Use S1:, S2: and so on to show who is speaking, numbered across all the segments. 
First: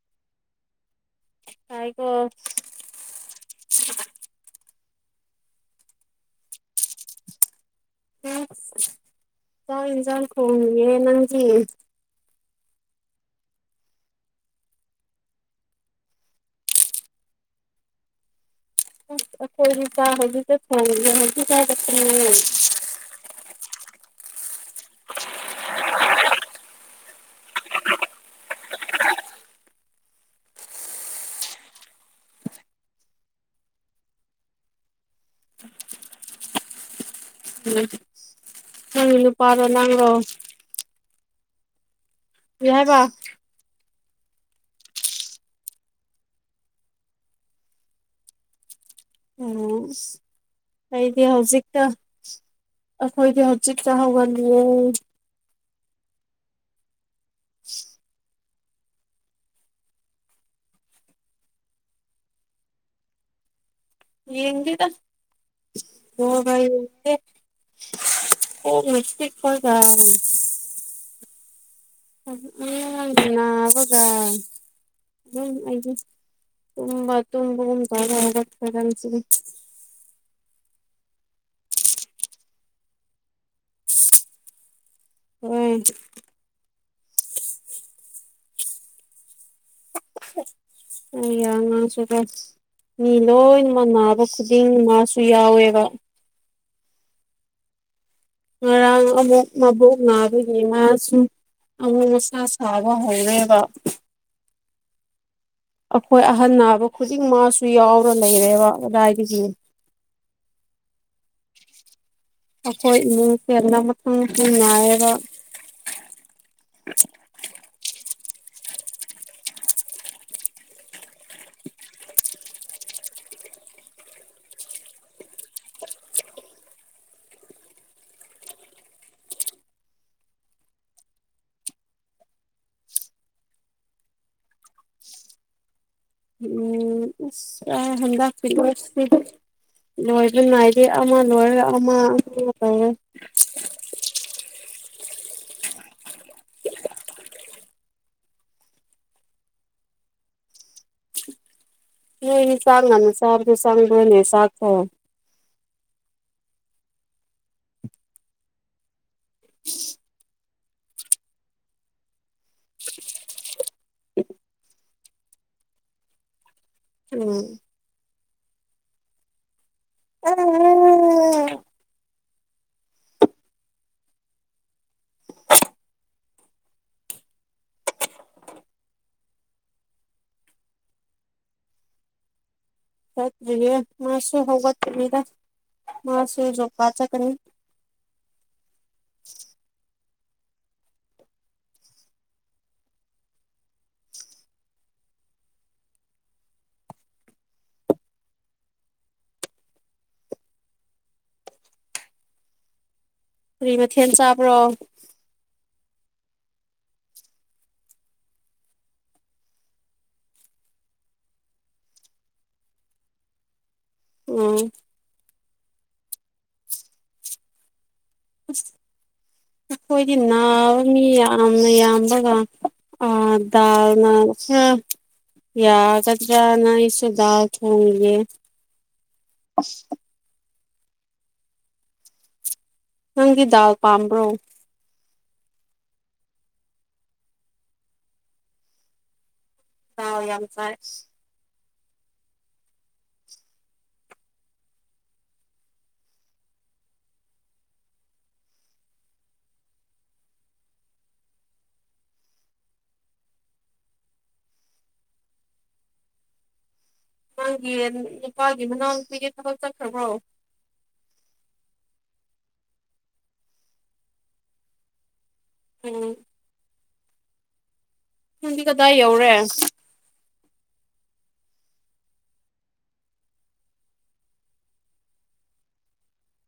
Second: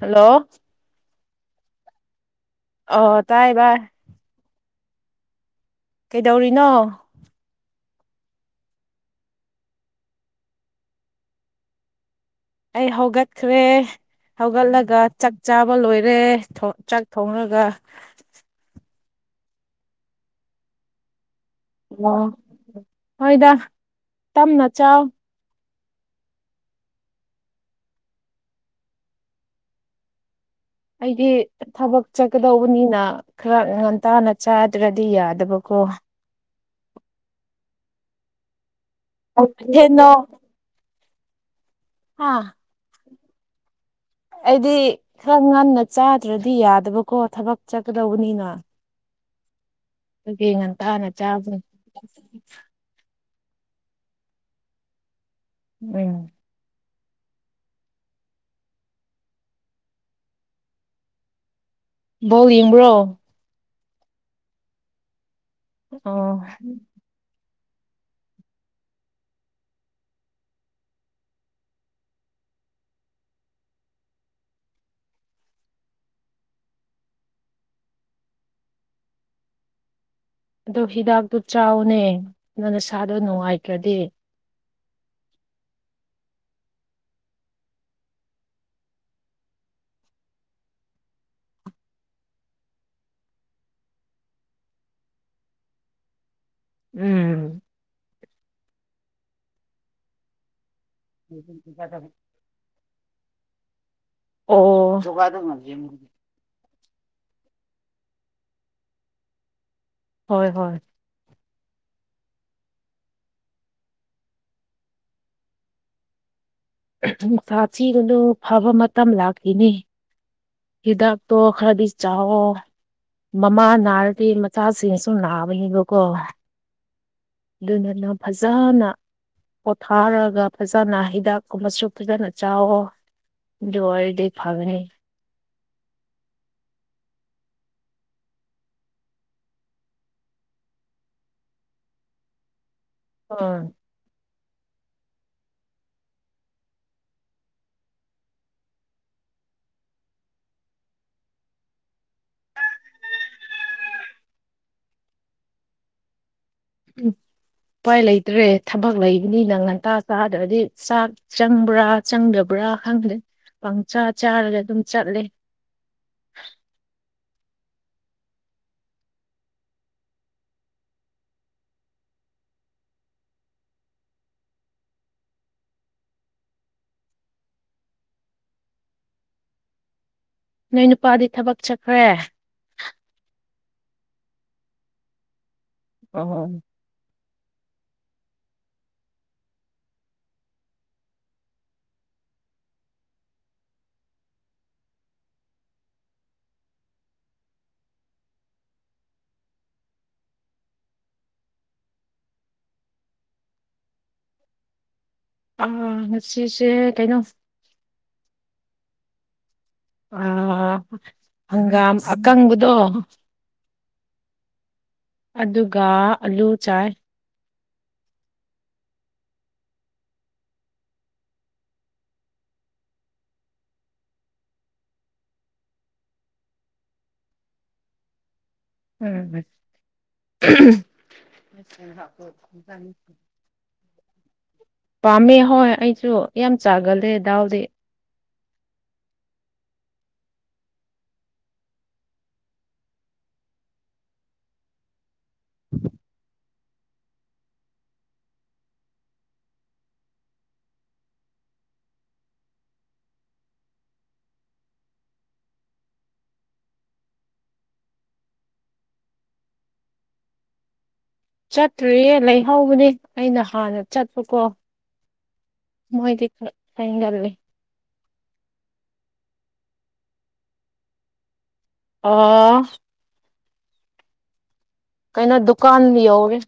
S1: hello
S2: ꯍꯥꯏꯒꯣ
S1: ꯑꯣ ꯇꯥꯏꯕ ꯀꯩꯗꯧꯔꯤꯅꯣ
S2: ꯏꯟꯖꯥꯡ ꯀꯣꯦ ꯅꯪꯒꯤ
S1: ꯑꯩ ꯍꯧꯒꯠꯈ꯭ꯔꯦ ꯍꯧꯒꯠꯂꯒ ꯆꯥꯛ ꯆꯥꯕ ꯂꯣꯏꯔꯦ ꯆꯥꯛ ꯊꯣꯡꯡꯂꯒ
S2: ꯈꯣꯏ ꯆꯥ ꯍ ꯀ ꯐꯣꯡ ꯍꯧ ꯆꯥ ꯐ
S1: ꯑꯣ ꯍꯣꯏꯗ ꯇꯞꯅ ꯆꯥꯎ ꯑꯩꯗꯤ ꯊꯕꯛ ꯆꯠꯀꯗꯧꯕꯅꯤꯅ ꯈꯔ ꯉꯟꯇꯥꯅ ꯆꯥꯗ꯭ꯔꯗꯤ ꯌꯥꯗꯕꯀꯣ
S2: ꯎꯝ ꯍꯃꯤꯅꯨ ꯄꯥꯔꯣ ꯂꯪꯒꯣ
S1: ꯀꯩꯊꯦꯜꯅꯣ ꯍꯥꯥ
S2: ꯌꯥꯍꯥꯏꯕ
S1: ꯑꯩꯗꯤ ꯈꯔ ꯉꯟꯅ ꯆꯥꯗ꯭ꯔꯗꯤ ꯌꯥꯗꯕꯀꯣ ꯊꯕꯛ ꯆꯠꯀꯗꯧꯕꯅꯤꯅ
S2: ꯑꯣ
S1: ꯑꯗꯨꯒꯤ ꯉꯟꯇꯥꯅ
S2: ꯑꯩꯗꯤ
S1: ꯆꯥꯕꯅꯤ
S2: ꯍꯧꯖꯤꯛꯇ ꯑꯩꯈꯣꯏꯗꯤ ꯍꯧꯖꯤꯛ ꯆ ꯍꯧꯒꯜꯂꯨ
S1: ꯎꯝ
S2: ꯎ
S1: ꯣ ꯏ꯭ꯔꯣ
S2: ꯌꯦꯗ
S1: ꯑꯣ
S2: ꯍꯕꯦ ꯀꯣꯛꯅ ꯆꯤꯛꯄꯀꯥꯜ [unintelligible] ꯅꯥꯕꯒ ꯎꯝ ꯑꯩꯗꯤ ꯇꯨꯝꯕ ꯇꯨꯝꯕꯒꯨꯝ [unintelligible]
S1: ꯑꯗꯣ ꯍꯤꯗꯥꯛꯇꯨ ꯆꯥꯎꯅꯦ ꯅꯪ ꯅꯁꯥꯗꯣ ꯅꯨꯡꯉꯥꯏꯇ꯭ꯔꯗꯤ
S2: ꯎꯝ ꯌꯥ ꯉꯥꯡꯁꯨꯀꯣ ꯃꯤ ꯂꯣꯏꯃ ꯅꯥꯕ ꯈꯨꯗꯤꯡ ꯃꯥꯁꯨ ꯌꯥꯎꯋꯦꯕ
S1: ꯎꯝ
S2: ꯉꯔꯥꯡ ꯑꯃꯨꯛ ꯃꯕꯣꯛ ꯅꯥꯕꯒꯤ ꯃꯥꯁꯨ ꯑꯃꯨꯛ ꯃꯁꯥ ꯅꯥꯕ ꯍꯧꯔꯦꯕ
S1: ꯑꯣ [inaudible]
S2: ꯑꯩꯈꯣꯏ ꯑꯍꯟ ꯅꯥꯕ ꯈꯨꯗꯤꯡ ꯃꯥꯁꯨ ꯌꯥꯎꯔ ꯂꯩꯔꯦꯕ ꯑꯗꯨꯗꯥꯏꯗꯒꯤ
S1: ꯍꯣꯏ ꯍꯣꯏ
S2: ꯑꯩꯈꯣꯏ ꯏꯃꯨꯡꯁꯦꯜ ꯑꯃ [unintelligible] ꯅꯥꯏꯌꯦꯕ
S1: ꯅꯨꯡꯁꯥ ꯊꯤꯔꯨꯅꯨ ꯐꯕ ꯃꯇꯝ ꯂꯥꯛꯈꯤꯅꯤ ꯍꯤꯗꯥꯛꯇꯣ ꯈꯔꯗꯤ ꯆꯥꯋꯣ ꯃꯃꯥ ꯅꯥꯔꯗꯤ ꯃꯆꯥꯁꯤꯡꯁꯨ ꯅꯥꯕꯅꯦꯕꯀꯣ ꯑꯗꯨꯗꯨꯅ ꯐꯖꯅ ꯄꯣꯊꯥꯔꯒ ꯐꯖꯅ ꯍꯤꯗꯥꯛ ꯀꯨꯝꯕꯁꯨ ꯐꯖꯅ ꯆꯥꯋꯣ ꯑꯗꯨ ꯑꯣꯏꯔꯗꯤ ꯐꯒꯅꯤ
S2: ꯎꯝ ꯑꯁ ꯍꯟꯗꯛꯗꯤ [unintelligible] ꯂꯣꯏꯕ ꯅꯥꯏꯗꯦ ꯑꯃ ꯂꯣꯏꯔꯦ ꯑꯃ ꯑꯃ ꯂꯣꯏꯔꯥ
S1: ꯑꯥ
S2: ꯅꯣꯢ ꯑꯅꯤ ꯆꯥꯛ ꯉꯟ ꯆꯥꯕꯗꯣ ꯆꯡꯕ꯭ꯔꯣꯅꯦ ꯆꯥꯛꯇꯣ
S1: ꯎꯝ ꯎꯄꯥꯏ ꯂꯩꯇ꯭ꯔꯦ ꯊꯕꯛ ꯂꯩꯕꯅꯤ ꯅ ꯉꯟꯇꯥ ꯆꯥꯗ꯭ꯔꯗꯤ ꯆꯥꯛ ꯆꯪꯕ꯭ꯔꯥ ꯆꯪꯗꯕ꯭ꯔꯥ ꯈꯪꯗ꯭ꯔꯦ ꯄꯪꯆꯥꯥ ꯆꯥꯔꯒ ꯑꯗꯨꯝ ꯆꯠꯂꯦ
S2: ꯎꯝ [unintelligible]
S1: ꯅꯣꯏ ꯅꯨꯄꯥꯗꯤ ꯊꯕꯛ ꯆꯠꯈ꯭ꯔꯦ
S2: ꯆꯠꯇ꯭ꯔꯤꯌꯦ ꯃꯥꯁꯨ ꯍꯧꯒꯠꯇ꯭ꯔꯤꯗ ꯃꯥꯁꯨ
S1: ꯑꯣ
S2: ꯖꯣꯕ ꯀꯥꯗ ꯆꯠꯀꯅꯤ ꯀꯔꯤ ꯃꯊꯦꯜ ꯆꯥꯕ꯭ꯔꯣ
S1: ꯎꯝ ꯉꯁꯤꯁꯦ ꯀꯩꯅꯣ ꯑ ꯍꯪꯒꯥꯝ ꯑꯀꯪꯕꯗꯣ
S2: ꯎꯝ
S1: ꯑꯗꯨꯒ ꯑꯥꯂꯨ ꯆꯥꯏ
S2: ꯑꯩꯈꯣꯏꯗꯤ ꯅꯥꯕ ꯃꯤ ꯌꯥꯝꯅ ꯌꯥꯝꯕꯒ ꯑ ꯗꯥꯜꯅ ꯈꯔ [unintelligible] ꯌꯥꯒꯗ꯭ꯔ ꯅꯪꯢꯁꯨ ꯗꯥꯜ ꯊꯣꯡꯏ
S1: ꯎꯝ [inaudible]
S2: ꯅꯪꯢꯒꯤ ꯗꯥꯜ ꯄꯥꯝꯕ꯭ꯔꯣ
S1: ꯄꯥꯝꯃꯦ ꯍꯣꯏ ꯑꯩꯁꯨ ꯌꯥꯝ ꯆꯥꯒꯜꯂꯦ ꯗꯥꯎꯗꯤ
S2: ꯊꯥꯎ ꯌꯥꯝ ꯆꯥꯢ
S1: [inaudible]
S2: ꯅꯪꯒꯤ ꯅꯨꯄꯥꯒꯤ ꯃꯅꯥꯎꯄꯤꯒꯤ ꯊꯕꯛ ꯆꯠꯈ꯭ꯔꯕ꯭ꯔꯣ
S1: ꯆꯠꯇ꯭ꯔꯤꯌꯦ ꯂꯩꯍꯧꯕꯅꯦ ꯑꯩꯅ ꯍꯥꯟꯅ ꯆꯠꯄꯀꯣ
S2: ꯎꯝ
S1: ꯃꯣꯏꯗꯤ ꯍꯣꯢ ꯌꯥꯝ ꯉꯂꯤ
S2: ꯅꯪꯗꯤ ꯀꯗꯥꯏ ꯌꯧꯔꯦ
S1: ꯑꯣ ꯀꯩꯅꯣ ꯗꯨꯀꯥꯟ ꯌꯧꯔꯦ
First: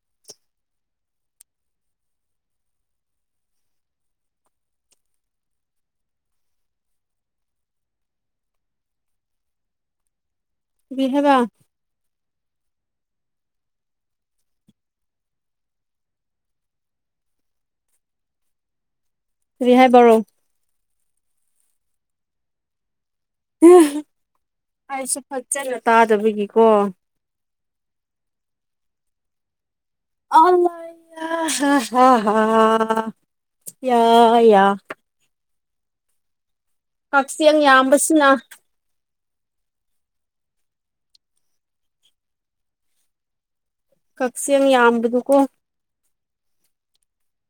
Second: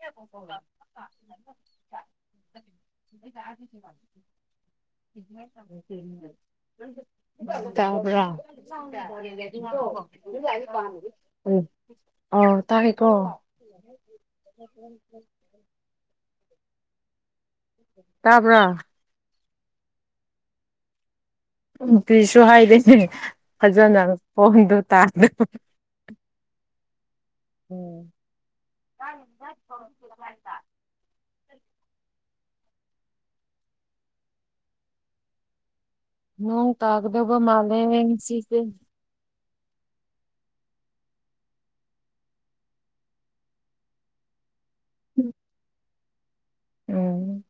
S1: [unintelligible] [unintelligible] ꯇꯕ꯭ꯔꯥ
S2: ꯀꯔꯤ ꯍꯥꯏꯕ
S1: ꯑꯧ ꯇꯥꯔꯦꯀꯣ [inaudible] [unintelligible] ꯇꯕ꯭ꯔꯥ
S2: ꯍꯨꯖꯤꯛ ꯍꯥꯏꯕꯔꯣ
S1: ꯅꯨꯡꯇꯤꯁꯨ ꯍꯥꯏꯗꯦꯅꯦ ꯐꯖꯅ ꯐꯣꯟꯗꯣ
S2: ꯑꯩꯁꯨ
S1: ꯇꯥꯗꯕ
S2: ꯐꯖꯅ ꯇꯥꯗꯕꯒꯤꯀꯣ
S1: ꯎꯝ [unintelligible]
S2: ꯑꯂꯌꯥ ꯍ ꯍ ꯍ ꯌꯥ ꯌꯥ
S1: ꯅꯣꯡ ꯇꯥꯒꯗꯕ
S2: ꯀꯛꯆꯦꯡ
S1: ꯃꯥꯂꯦ ꯌꯦ
S2: ꯌꯥꯝꯕꯁꯤꯅ
S1: ꯉꯥꯁꯤꯇꯤ
S2: ꯀꯛꯆꯦꯡ ꯌꯥꯝꯕꯗꯨ ꯀꯣ
S1: ꯎꯝ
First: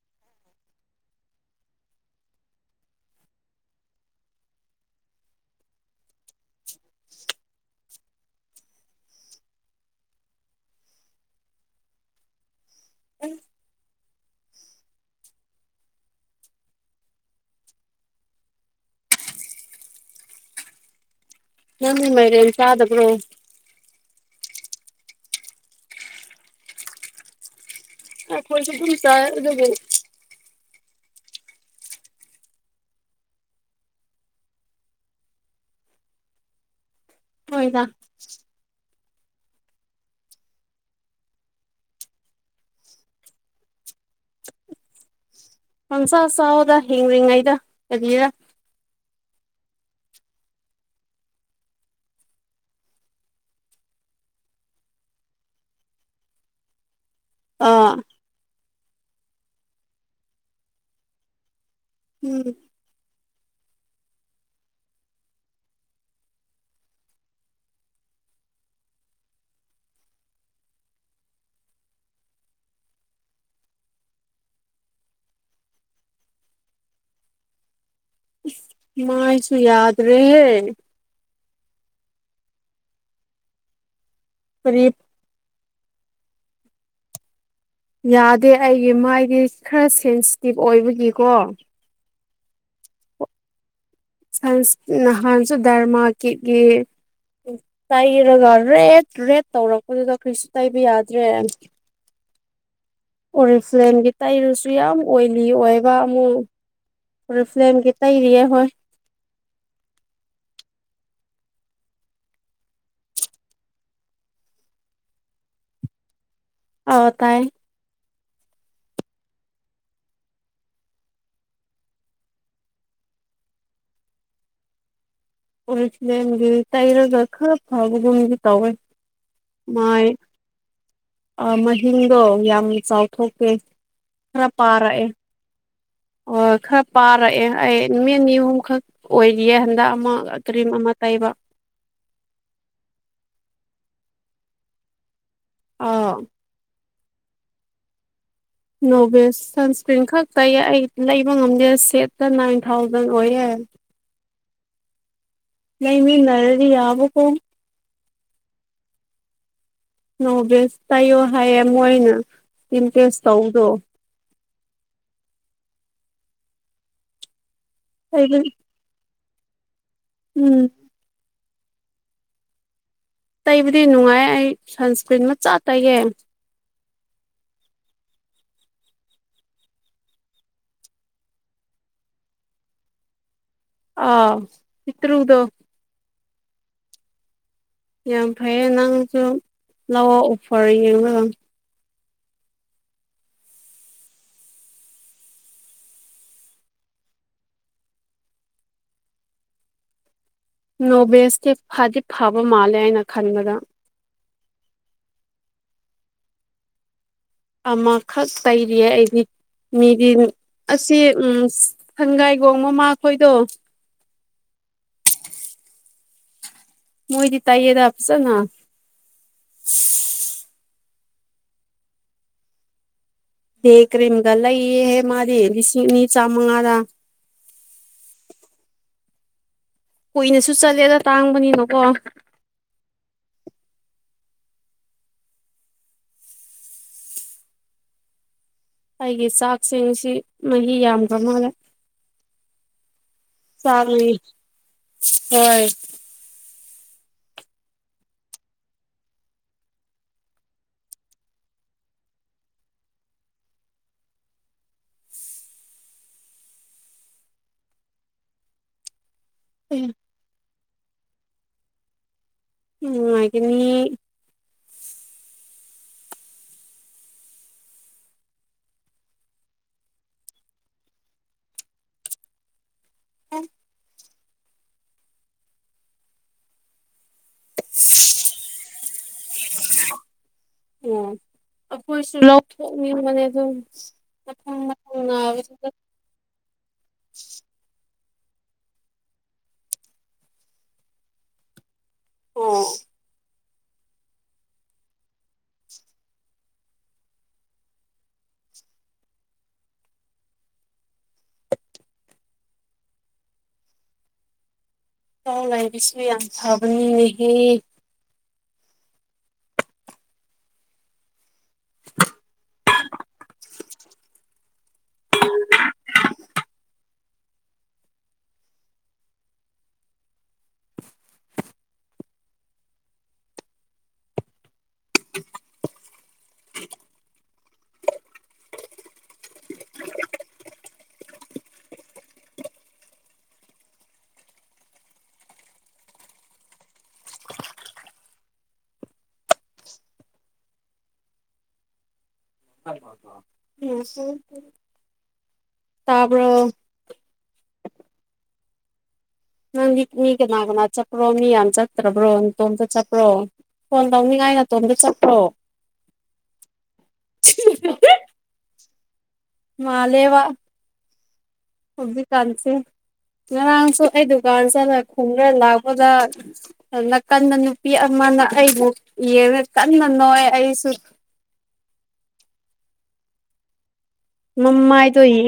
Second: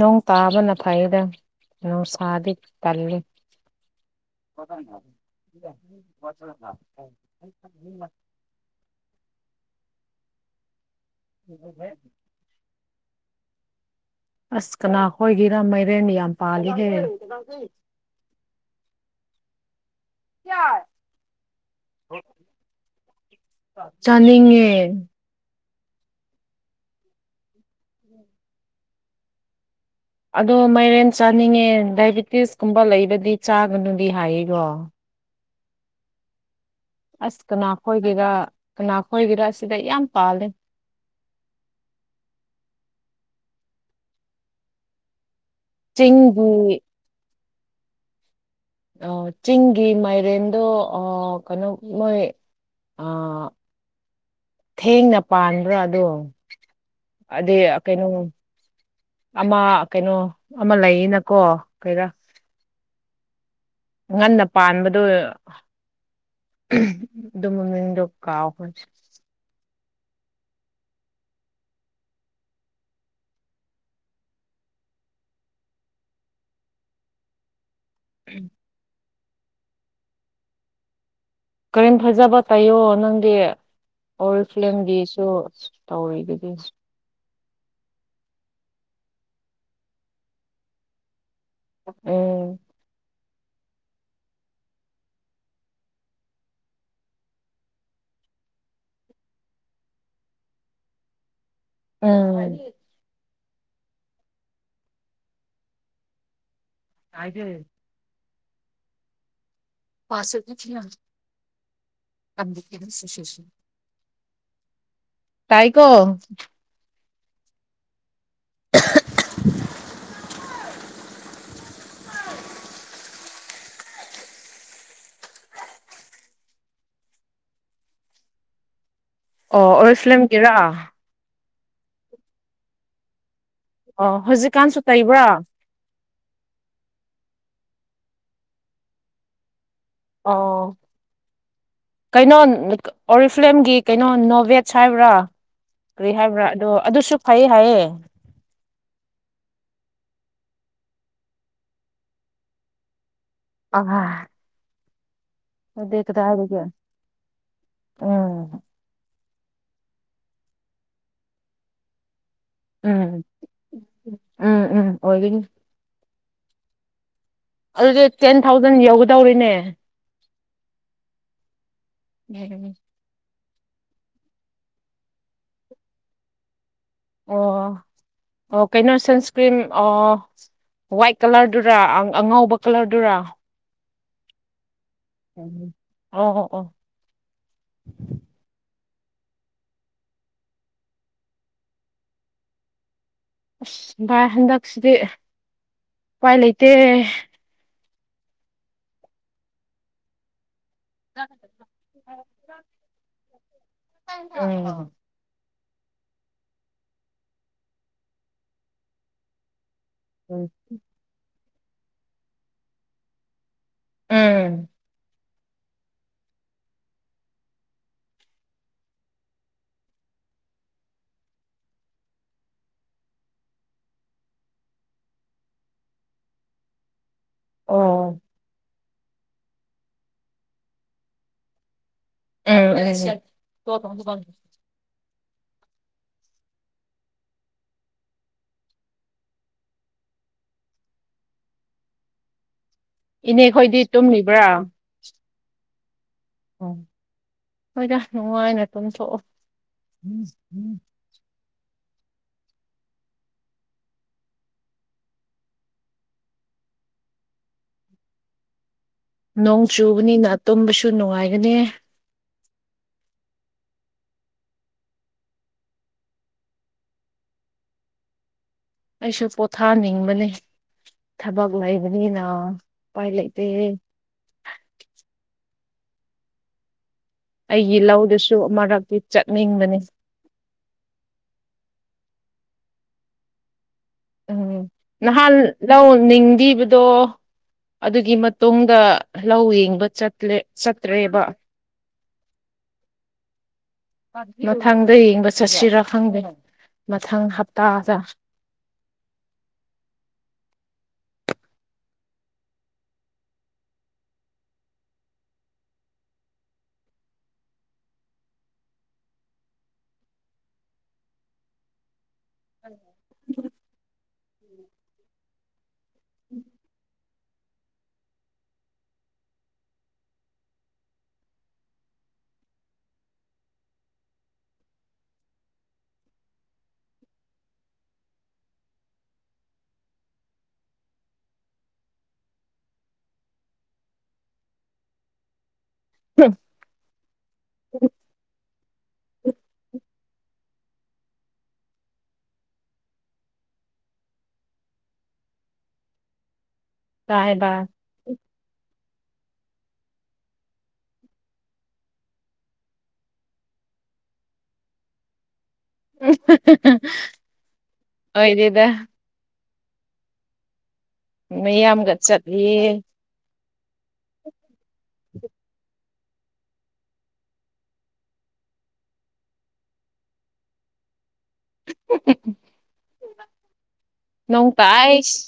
S1: ꯅꯣꯡ ꯇꯥꯕꯅ ꯐꯩꯌꯦꯗ ꯅꯨꯡꯁꯥꯗꯤ ꯇꯜꯂꯤ [unintelligible] [unintelligible]
S2: ꯑꯩ
S1: ꯑꯁ ꯀꯅꯥ ꯍꯣꯏꯒꯤꯔꯥ ꯃꯩꯔꯦꯟ ꯌꯥꯝ ꯄꯥꯜꯂꯤꯍꯦ [unintelligible]
S2: ꯅꯪꯗꯤ ꯃꯩꯔꯦꯟ ꯆꯗꯕ꯭ꯔꯣ
S1: ꯆꯥꯅꯤꯡꯉꯦ
S2: ꯑꯩꯈꯣꯏꯁꯨ ꯄꯨꯟꯅ ꯆꯥꯏ ꯑꯗꯨꯒꯤ
S1: ꯑꯗꯣ ꯃꯩꯔꯦꯟ ꯆꯥꯅꯤꯡꯉꯦ ꯗꯥꯏꯕꯤꯇꯤꯁ ꯀꯨꯝꯕ ꯂꯩꯕꯗꯤ ꯆꯥꯒꯅꯨꯗꯤ ꯍꯥꯏꯕꯔꯣ ꯑꯁ
S2: ꯍꯣꯏꯗ
S1: ꯀꯅꯥꯈꯣꯏꯒꯤꯔ ꯀꯅꯥꯈꯣꯏꯒꯤꯔ ꯁꯤꯗ ꯌꯥꯝ ꯄꯥꯜꯂꯦ
S2: ꯄꯪꯆꯥ
S1: ꯆꯤꯡꯒꯤ
S2: ꯆꯥꯎꯗ ꯍꯤꯡꯔꯤꯉꯩꯗ ꯀꯔꯤꯔꯥ
S1: ꯑ ꯆꯤꯡꯒꯤ ꯃꯥꯏꯔꯦꯟꯗꯣ ꯑ ꯀꯩꯅꯣ ꯅꯣꯏ ꯑ ꯊꯦꯡꯅ ꯄꯥꯟꯕ꯭ꯔꯥ ꯑꯗꯨ ꯑꯗꯩ
S2: ꯑꯥ
S1: ꯀꯩꯅꯣ ꯑꯃ ꯀꯩꯅꯣ ꯑꯃ ꯂꯩꯌꯦꯅꯀꯣ ꯀꯩꯔꯥ
S2: ꯎꯝ
S1: ꯉꯟꯅ ꯄꯥꯟꯕꯗꯨ ꯑꯗꯨ ꯃꯃꯤꯡꯗꯨ ꯀꯥꯎꯈꯔꯦ
S2: ꯃꯥꯏꯁꯨ ꯌꯥꯗꯔꯦꯍꯦ
S1: ꯀꯔꯤꯝ ꯐꯖꯕ ꯇꯩꯌꯣ ꯅꯪꯗꯤ
S2: ꯀꯔꯤ
S1: ꯑꯣꯔꯤꯐ꯭ꯂꯦꯝꯒꯤꯁ ꯑꯗꯨ ꯇꯧꯔꯤꯗꯨꯗꯤ
S2: ꯌꯥꯗꯦ ꯑꯩꯒꯤ ꯃꯥꯏꯗꯤ ꯈꯔ ꯁꯦꯟꯁꯤꯇꯤꯞ ꯑꯣꯏꯕꯒꯤꯀꯣ
S1: ꯎꯝ
S2: ꯁꯟꯁ ꯅꯍꯥꯟꯁꯨ ꯗꯔꯃꯥ ꯀꯤꯠꯒꯤ ꯇꯩꯔꯒ ꯔꯦꯠ ꯔꯦꯠ ꯇꯧꯔꯛꯄꯗꯨꯗ ꯀꯩꯁꯨ ꯇꯩꯕ ꯌꯥꯗ꯭ꯔꯦ
S1: ꯎꯝ
S2: ꯑꯣꯔꯤ ꯐ꯭ꯂꯦꯝꯒꯤ ꯇꯩꯔꯁꯨ ꯌꯥꯝ ꯑꯣꯏꯂꯤ ꯑꯣꯏꯕ ꯑꯃꯨꯛ ꯑꯣꯔꯤ ꯐ꯭ꯂꯦꯝꯒꯤ ꯇꯩꯔꯤꯌꯦ ꯍꯣꯏ
S1: ꯄꯥꯁꯨ [unintelligible] ꯇꯥꯏꯀꯣ
S2: ꯑ ꯇꯥꯏ
S1: [unintelligible]
S2: ꯎꯔꯤ ꯐꯂꯦꯝꯒꯤ ꯇꯩꯔꯒ ꯈꯔ ꯐꯕꯒꯨꯝꯗꯤ ꯇꯧꯋꯦ
S1: ꯑꯣ ꯑꯣꯔꯤ
S2: ꯃꯥꯏ
S1: ꯐꯂꯦꯝꯒꯤꯔꯥ
S2: ꯑꯥ ꯃꯥꯍꯤꯡꯗꯣ ꯌꯥꯝ ꯆꯥꯎꯊꯣꯛꯈ꯭ꯔꯦ
S1: ꯑꯣ ꯍꯧꯖꯤꯛꯀꯥꯟꯁꯨ ꯇꯩꯕ꯭ꯔꯥ
S2: ꯑꯣ ꯈꯔ ꯄꯥꯔꯛꯑꯦ ꯑꯩ ꯅꯨꯃꯤꯠ ꯅꯤ ꯑꯍꯨꯝꯈꯛ ꯑꯣꯏꯔꯤꯌꯦ ꯍꯟꯗꯛ ꯃ ꯀꯔꯤꯝ
S1: ꯑꯣ
S2: ꯑꯃꯥ ꯇꯩꯕ
S1: ꯀꯩꯅꯣ ꯑꯣꯔꯤꯐꯦꯝꯒꯤ ꯀꯩꯅꯣ ꯅꯣꯕꯦꯠꯁ ꯍꯥꯏꯕ꯭ꯔꯥ ꯀꯔꯤ
S2: ꯑꯥ
S1: ꯍꯥꯏꯕ꯭ꯔꯥ ꯑꯗꯣ ꯑꯗꯨꯁꯨ ꯐꯩꯌꯦ ꯍꯥꯏꯌꯦ
S2: ꯅꯣꯚꯦꯁ ꯁꯟꯁꯀ꯭ꯔꯤꯟ ꯈꯛ ꯇꯩꯌꯦ ꯑꯩ ꯂꯩꯕ ꯉꯝꯗꯦ ꯁꯦꯠꯇ ꯅꯥꯏꯟ ꯊꯥꯎꯖꯟ ꯑꯣꯏꯌꯦ
S1: ꯑꯣꯍ ꯀꯗꯥꯏꯗꯒꯤ
S2: ꯂꯩꯃꯤꯟꯅꯔꯘꯤ ꯌꯥꯕ ꯀꯣ
S1: ꯎꯝ
S2: ꯅꯣ ꯚꯦꯖ ꯇꯥꯏꯌꯣ ꯍꯥꯏꯌꯦ ꯃꯣꯏꯅ
S1: ꯎꯝ
S2: ꯏꯝꯇꯦꯖ ꯇꯧꯗ꯭ꯔꯣ
S1: ꯎꯝ ꯎꯝ ꯑꯣꯏꯕꯅꯤ ꯑꯗꯨꯗꯤ ꯇꯦꯟ
S2: ꯇꯩꯕ
S1: ꯊꯥꯎꯖꯟ ꯌꯧꯒꯗꯧꯔꯤꯅꯦ
S2: ꯎꯝ
S1: ꯎꯝ
S2: ꯇꯩꯕꯗꯤ ꯅꯨꯡꯉꯥꯏ ꯑꯩ ꯁꯟꯁꯀ꯭ꯔꯤꯟ ꯃꯆꯥ ꯇꯩꯌꯦ
S1: ꯑꯣ ꯑꯣ ꯀꯩꯅꯣ ꯁꯟꯁꯀ꯭ꯔꯤꯟ ꯑꯣ ꯋꯥꯏꯠ ꯀꯂꯔꯗꯨꯔ ꯑꯉꯧꯕ ꯀꯂꯔꯗꯨꯔꯥ
S2: ꯑꯥ ꯄꯤꯇ꯭ꯔꯨꯗꯣ
S1: ꯑꯝ ꯑꯣ ꯑꯣ
S2: ꯌꯥꯝ ꯐꯩꯌꯦ ꯅꯪꯁꯨ ꯂꯥꯎꯑꯣ ꯑꯣꯐꯔ ꯌꯦꯡꯂꯒ
S1: ꯑꯁ ꯚꯥꯏ ꯍꯟꯗꯛꯁꯤꯗꯤ ꯎꯄꯥꯏ ꯂꯩꯇꯦ
S2: ꯅꯣꯕꯦꯁꯇꯤ ꯐꯗꯤ ꯐꯕ ꯃꯥꯜꯂꯦ ꯑꯩꯅ ꯈꯟꯕꯗ
S1: ꯑꯣ
S2: ꯑꯃꯈꯛ ꯂꯩꯔꯤꯌꯦ ꯑꯩꯗꯤ ꯃꯤꯗꯤ
S1: ꯎꯝ
S2: ꯑꯁꯤ ꯎꯝ ꯁꯪꯒꯥꯏꯒꯣꯡ ꯃꯃꯈꯣꯏꯗꯣ
S1: ꯎꯝ
S2: ꯃꯣꯏꯗꯤ ꯇꯥꯏꯌꯦꯗ ꯐꯖꯅ ꯗꯦ ꯀ꯭ꯔꯤꯝꯒꯂ ꯌꯦꯍꯦ ꯃꯥꯗꯤ ꯂꯤꯁꯤꯅꯤ ꯆꯥꯃꯉꯗ
S1: ꯑꯣ
S2: ꯀꯨꯏꯅꯁꯨ ꯆꯠꯂꯦꯗ ꯇꯥꯡꯕꯅꯤꯅꯀꯣ
S1: [unintelligible]
S2: ꯑꯩꯒꯤ ꯆꯥꯛꯁꯤꯡꯁꯤ ꯃꯍꯤ ꯌꯥꯝꯗ꯭ꯔ ꯃꯥꯜꯂꯦ
S1: ꯏꯅꯦ ꯈꯣꯏꯗꯤ ꯇꯨꯝꯂꯤꯕ꯭ꯔꯥ
S2: ꯍꯣꯢ
S1: ꯑꯣ ꯍꯣꯏꯗ ꯅꯨꯡꯉꯥꯏꯅ ꯇꯨꯝꯊꯣꯛꯑꯣ ꯅꯣꯡ ꯆꯨꯕꯅꯤꯅ ꯇꯨꯝꯕꯁꯨ ꯅꯨꯡꯉꯥꯏꯒꯅꯤ
S2: ꯅꯨꯡꯉꯥꯢꯒꯅꯤ
S1: ꯑꯩꯁꯨ ꯄꯣꯊꯥꯅꯤꯡꯕꯅꯤ ꯊꯕꯛ ꯂꯩꯕꯅꯤꯅ ꯎꯄꯥꯏ ꯂꯩꯇꯦ ꯑꯩꯒꯤ ꯂꯧꯗꯨꯁꯨ ꯃꯔꯛꯇꯤ ꯆꯠꯅꯤꯡꯕꯅꯤ
S2: ꯑꯣ ꯑꯩꯈꯣꯏꯁꯨ ꯂꯧꯊꯣꯛꯅꯤꯡꯕꯅꯦ ꯑꯗꯨꯝ
S1: ꯎꯝ ꯅꯍꯥꯟ ꯂꯧ ꯅꯤꯡꯕꯤꯕꯗꯣ ꯑꯗꯨꯒꯤ ꯃꯇꯨꯡꯗ ꯂꯧ ꯌꯦꯡꯕ ꯆꯠꯂꯦ ꯆꯠꯇ꯭ꯔꯦꯕ
S2: ꯑꯣ
S1: ꯃꯊꯪꯗ ꯌꯦꯡꯕ ꯆꯠꯁꯤꯔꯥ ꯈꯪꯗꯦ ꯃꯊꯪ ꯍꯞꯇꯥꯗ
S2: ꯂꯥꯏꯕꯤꯁꯨ ꯌꯥꯝ ꯐꯕꯅꯤꯅꯦꯍꯦ [unintelligible]
S1: [unintelligible]
S2: [unintelligible]
S1: ꯎꯝ [unintelligible]
S2: [unintelligible] ꯇꯕꯔꯣ
S1: ꯀꯥꯏꯕ
S2: ꯅꯪꯗꯤ ꯃꯤ ꯀꯅꯥ ꯀꯅꯥ ꯆꯠꯄ꯭ꯔꯣ ꯃꯤ ꯌꯥꯝ ꯆꯠꯇ꯭ꯔꯕ꯭ꯔꯣ ꯇꯣꯝꯇ ꯆꯠꯄ꯭ꯔꯣ ꯐꯣꯟ ꯇꯧꯅꯤꯡꯉꯥꯏ ꯅꯥꯇꯣꯝꯗ ꯆꯠꯄ꯭ꯔꯣ
S1: ꯍꯣꯏꯗꯗ
S2: ꯃꯥꯂꯦꯕ
S1: ꯃꯌꯥꯝꯒ ꯆꯠꯂꯤꯌꯦ
S2: ꯉꯔꯥꯡꯁꯨ ꯑꯩ ꯗꯨꯀꯥꯟ ꯆꯠꯂ ꯈꯨꯝꯈ꯭ꯔ ꯂꯥꯛꯄꯗ ꯑꯗꯨꯅ ꯀꯟꯟꯅ ꯅꯨꯄꯤ ꯑꯃꯅ ꯑꯩꯕꯨ ꯌꯦꯉ ꯀꯟꯅ ꯅꯣꯏ ꯑꯩꯁꯨ
S1: ꯅꯣꯡ ꯇꯥꯏ
S2: ꯃꯃꯥꯏꯗꯣ ꯌꯦ